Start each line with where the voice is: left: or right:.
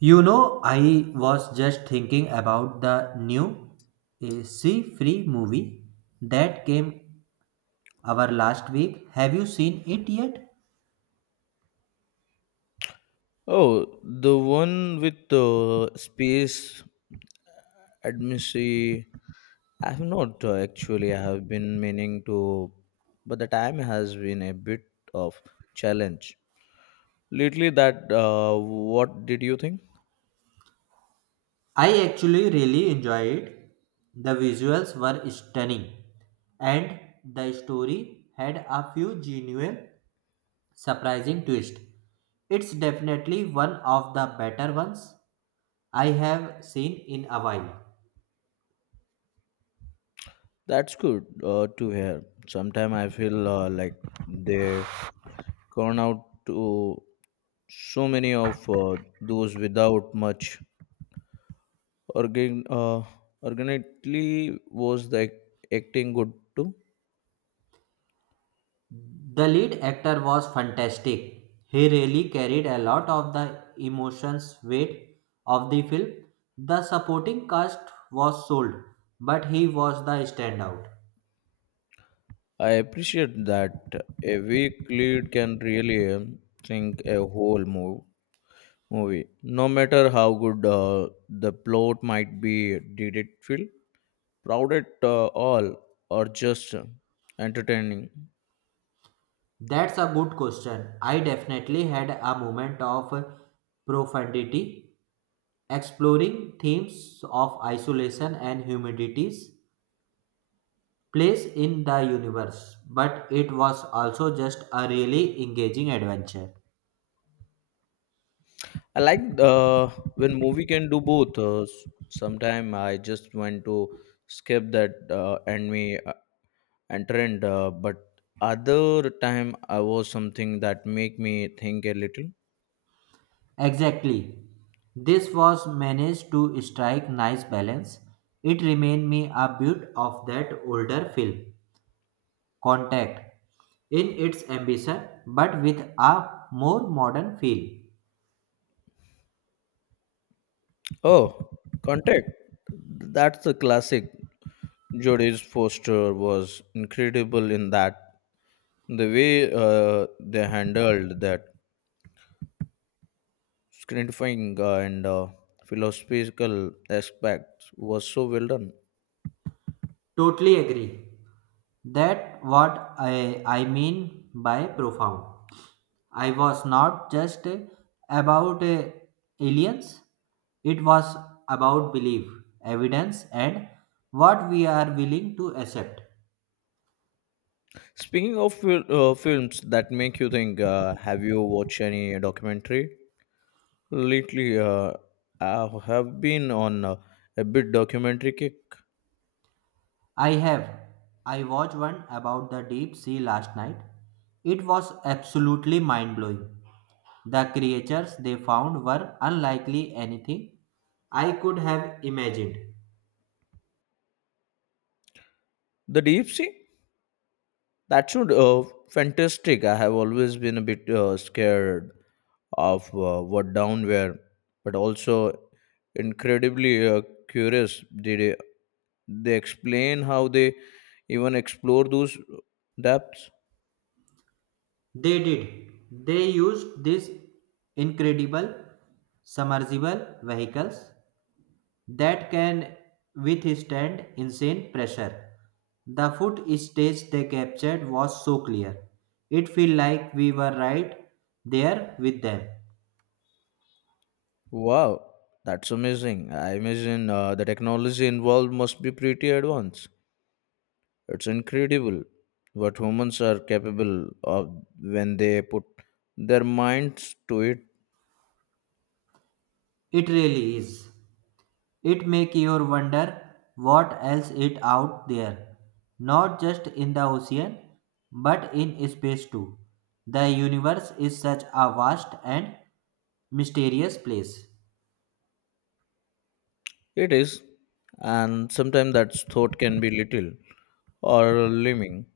right: You know, I was just thinking about the new AC Free movie that came our last week. Have you seen it yet?
left: Oh, the one with the space admissy. I have not actually. I have been meaning to, but the time has been a bit of challenge lately. That What did you think?
right: I actually really enjoyed it. The visuals were stunning, and the story had a few genuine, surprising twists. It's definitely one of the better ones I have seen in a while.
left: That's good to hear. Sometimes I feel like they gone out to so many of those without much organ. Organically was the acting good too?
right: The lead actor was fantastic. He really carried a lot of the emotions weight of the film. The supporting cast was sold, but he was the standout.
left: I appreciate that a weak lead can really sink a whole movie. No matter how good the plot might be. Did it feel crowded all or just entertaining?
right: That's a good question. I definitely had a moment of profundity, exploring themes of isolation and humanity's place in the universe, but it was also just a really engaging adventure.
left: I like when movie can do both. Sometimes I just want to skip that and me and trend, but other time I was something that make me think a little.
right: Exactly. This was managed to strike nice balance. It reminded me a bit of that older film, Contact, in its ambition but with a more modern feel.
left: Oh, Contact. That's a classic. Jodie's Foster was incredible in that. The way they handled that screenifying and philosophical aspect was so well done.
right: Totally agree. That what I mean by profound. I was not just about aliens. It was about belief, evidence and what we are willing to accept.
left: Speaking of films that make you think, have you watched any documentary? Lately, I have been on a bit documentary kick.
right: I have. I watched one about the deep sea last night. It was absolutely mind blowing. The creatures they found were unlikely anything I could have imagined.
left: The Deep Sea? That should fantastic. I have always been a bit scared of what downware, but also incredibly curious. They explain how they even explore those depths?
right: They did. They used these incredible submersible vehicles that can withstand insane pressure. The footage they captured was so clear. It felt like we were right there with them.
left: Wow, that's amazing. I imagine the technology involved must be pretty advanced. It's incredible what humans are capable of when they put their minds to it.
right: It really is. It make you wonder what else is out there, not just in the ocean, but in space too. The universe is such a vast and mysterious place.
left: It is, and sometimes that thought can be little or limiting,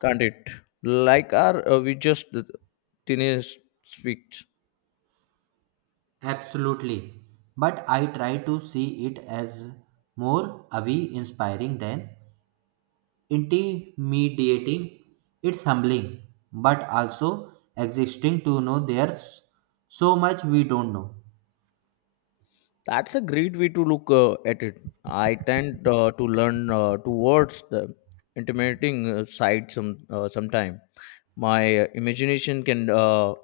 left: can't it? Like are we just the teenage speaks?
right: Absolutely. But I try to see it as more awe inspiring than intimidating. It's humbling, but also existing to know there's so much we don't know.
left: That's a great way to look at it. I tend to learn towards the intimidating side sometime. My imagination can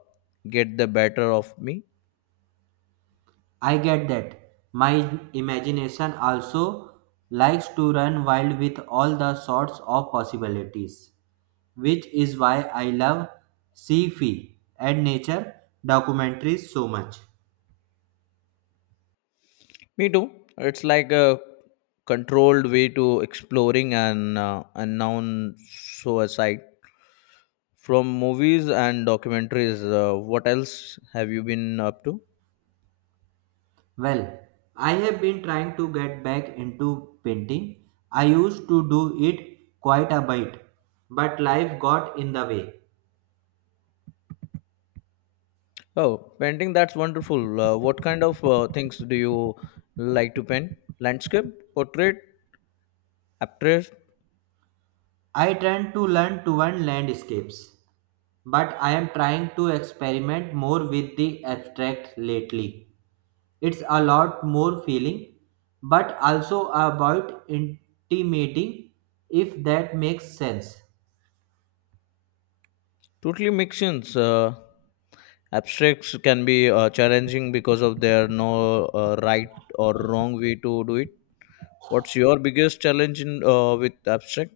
left: get the better of me.
right: I get that. My imagination also likes to run wild with all the sorts of possibilities, which is why I love sci-fi and nature documentaries so much.
left: Me too. It's like a controlled way to exploring an unknown suicide. From movies and documentaries, what else have you been up to?
right: Well, I have been trying to get back into painting. I used to do it quite a bit, but life got in the way.
left: Oh, painting, that's wonderful. What kind of things do you like to paint? Landscape, portrait, abstract,
right: I tend to learn to one landscapes, but I am trying to experiment more with the abstract lately. It's a lot more feeling, but also about intimating if that makes sense.
left: totally mixings. Abstracts can be challenging because of there no right or wrong way to do it. What's your biggest challenge in, with abstract?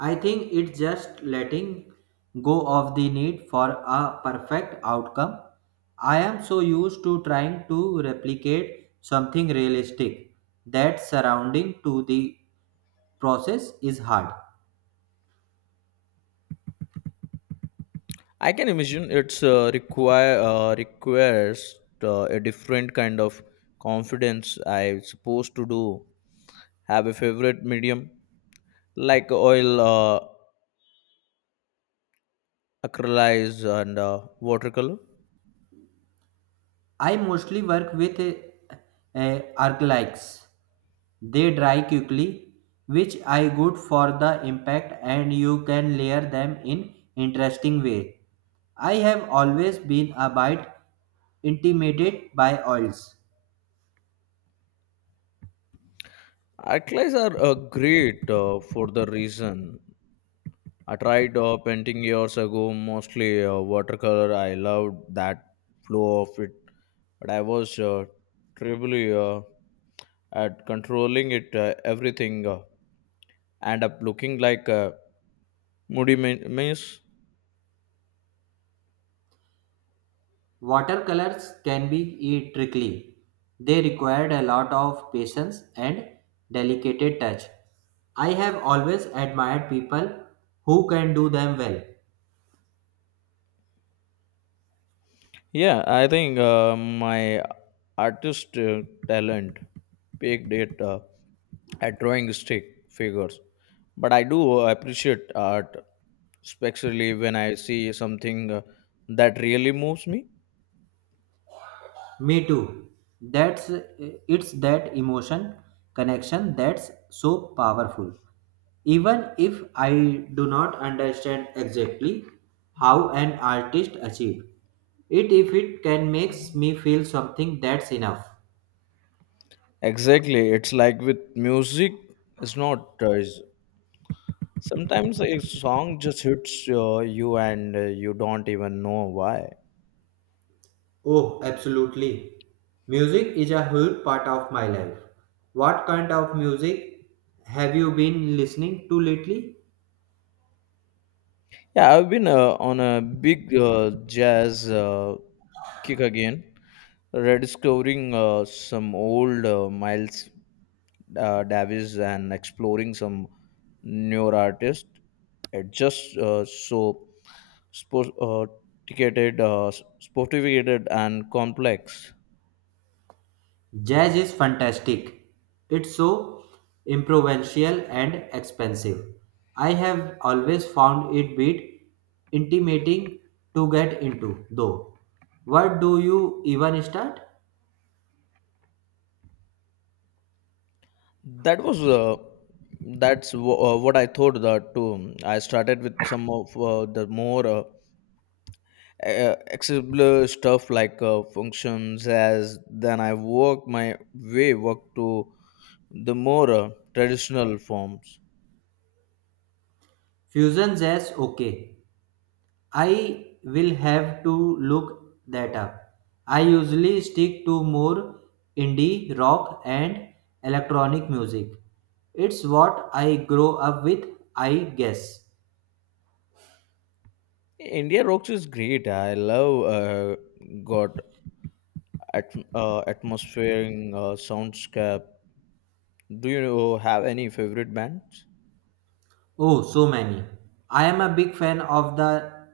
right: I think it's just letting go of the need for a perfect outcome. I am so used to trying to replicate something realistic that surrounding to the process is hard.
left: I can imagine it's requires a different kind of confidence. I supposed to do have a favorite medium like oil, acrylics, and watercolor.
right: I mostly work with arclights. They dry quickly, which I good for the impact and you can layer them in interesting way. I have always been a bit intimidated by oils.
left: Acrylics are great for the reason. I tried painting years ago, mostly watercolor. I loved that flow of it, but I was terribly at controlling it. Everything end up looking like. Moody means
right: Watercolors can be tricky. They required a lot of patience and delicate touch. I have always admired people who can do them well.
left: yeah, I think my artist talent peaked at drawing stick figures, but I do appreciate art, especially when I see something that really moves me.
right: Me too. That's it's that emotion connection that's so powerful. Even if I do not understand exactly how an artist achieved it, if it can makes me feel something, that's enough.
left: Exactly, it's like with music, it's not. Sometimes a song just hits you and you don't even know why.
right: Oh, absolutely. Music is a huge part of my life. What kind of music have you been listening to lately?
left: Yeah, I've been on a big jazz. Kick again. Rediscovering some old Miles Davis and exploring some newer artists. It just so spo- uh, ticketed, uh, sophisticated and complex.
right: Jazz is fantastic. It's so improvisational and expensive. I have always found it bit intimidating to get into, though. What do you even start?
left: That was that's w- what I thought that too. I started with some of the more. Accessible stuff like functions as then I work my way work to the more traditional forms.
right: Fusion jazz, okay. I will have to look that up. I usually stick to more indie rock and electronic music. It's what I grow up with, I guess.
left: India Rocks is great. I love got at, atmospheric soundscape. Do you have any favorite bands?
right: Oh, so many. I am a big fan of the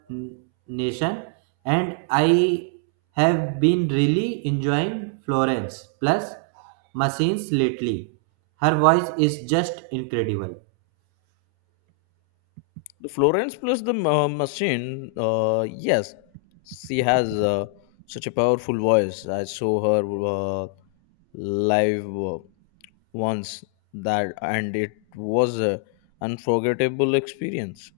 right: nation and I have been really enjoying Florence plus machines lately. Her voice is just incredible.
left: The Florence plus the machine. Yes, she has such a powerful voice. I saw her live. Once that and it was a unforgettable experience.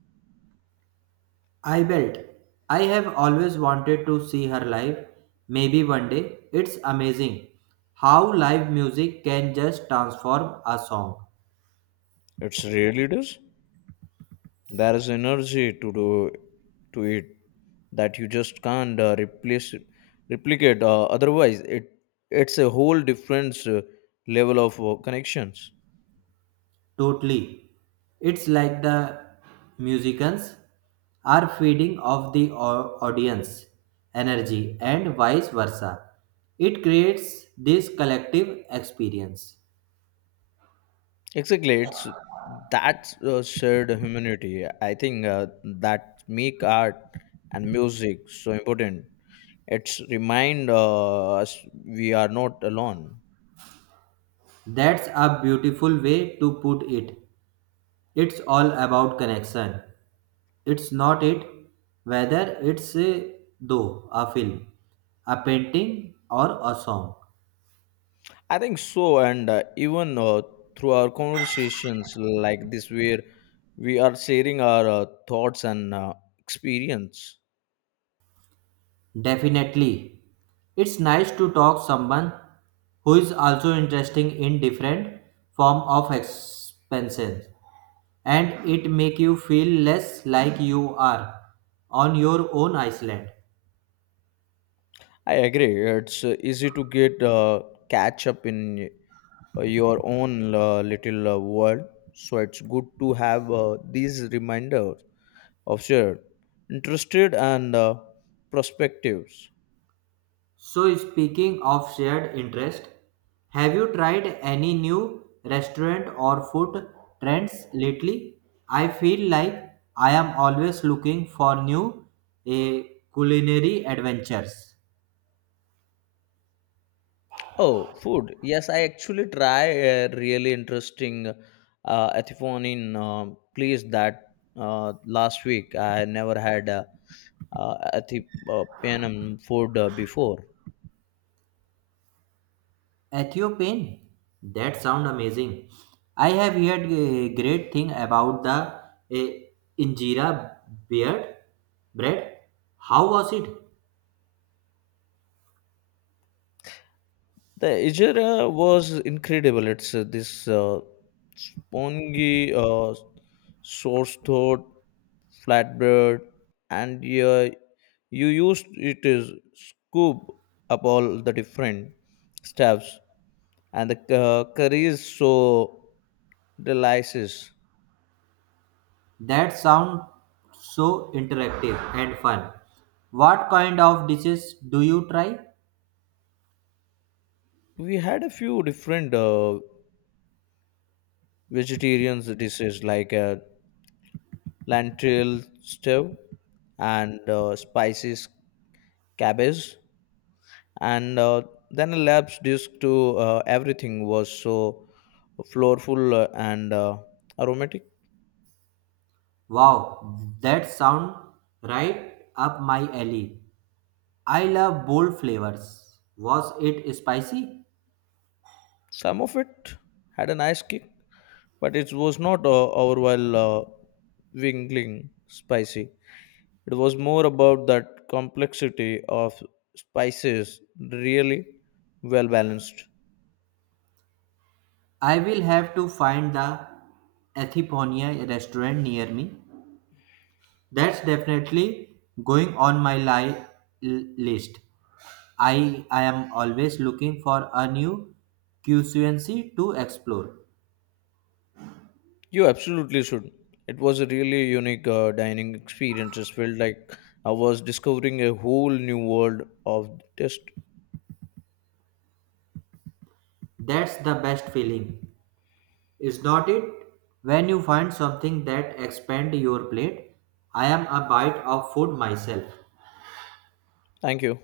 right: I bet I have always wanted to see her live. Maybe one day. It's amazing how live music can just transform a song.
left: It's really does there is energy to do to it that you just can't replace replicate otherwise. It's a whole different level of connections.
right: Totally. It's like the musicians are feeding off the audience energy and vice versa. It creates this collective experience.
left: Exactly, it's that shared humanity. I think that make art and music so important. It's remind us we are not alone.
right: That's a beautiful way to put it. It's all about connection. It's not it whether it's though a film, a painting or a song.
left: I think so, and even through our conversations like this, where we are sharing our thoughts and experience.
right: Definitely. It's nice to talk someone who is also interesting in different form of expenses and it make you feel less like you are on your own island.
left: I agree. It's easy to get catch up in your own little world, so it's good to have these reminders of shared interested and perspectives.
right: So speaking of shared interest, have you tried any new restaurant or food trends lately? I feel like I am always looking for new eh, culinary adventures.
left: Oh, food. Yes, I actually try a really interesting Ethiopian place that last week. I never had uh, Ethiopian food before.
right: Ethiopian? That sound amazing. I have heard a great thing about the injera beard bread. How was it?
left: The injera was incredible. It's this spongy source thought flatbread and you used it is scoop up all the different stuffs and the curry is so delicious.
right: That sound so interactive and fun. What kind of dishes do you try?
left: We had a few different vegetarian dishes like lentil stew and spices cabbage, and then a lab's dish to everything was so flourful and aromatic.
right: Wow, that sound right up my alley. I love bold flavors. Was it spicy?
left: Some of it had a nice kick, but it was not overall wingling spicy. It was more about that complexity of spices, really well balanced.
right: I will have to find the Ethiponia restaurant near me. That's definitely going on my list. I am always looking for a new QCNC to explore.
left: You absolutely should. It was a really unique dining experience. It felt like I was discovering a whole new world of taste.
right: That's the best feeling, is not it? When you find something that expand your plate, I am a bite of food myself.
left: Thank you.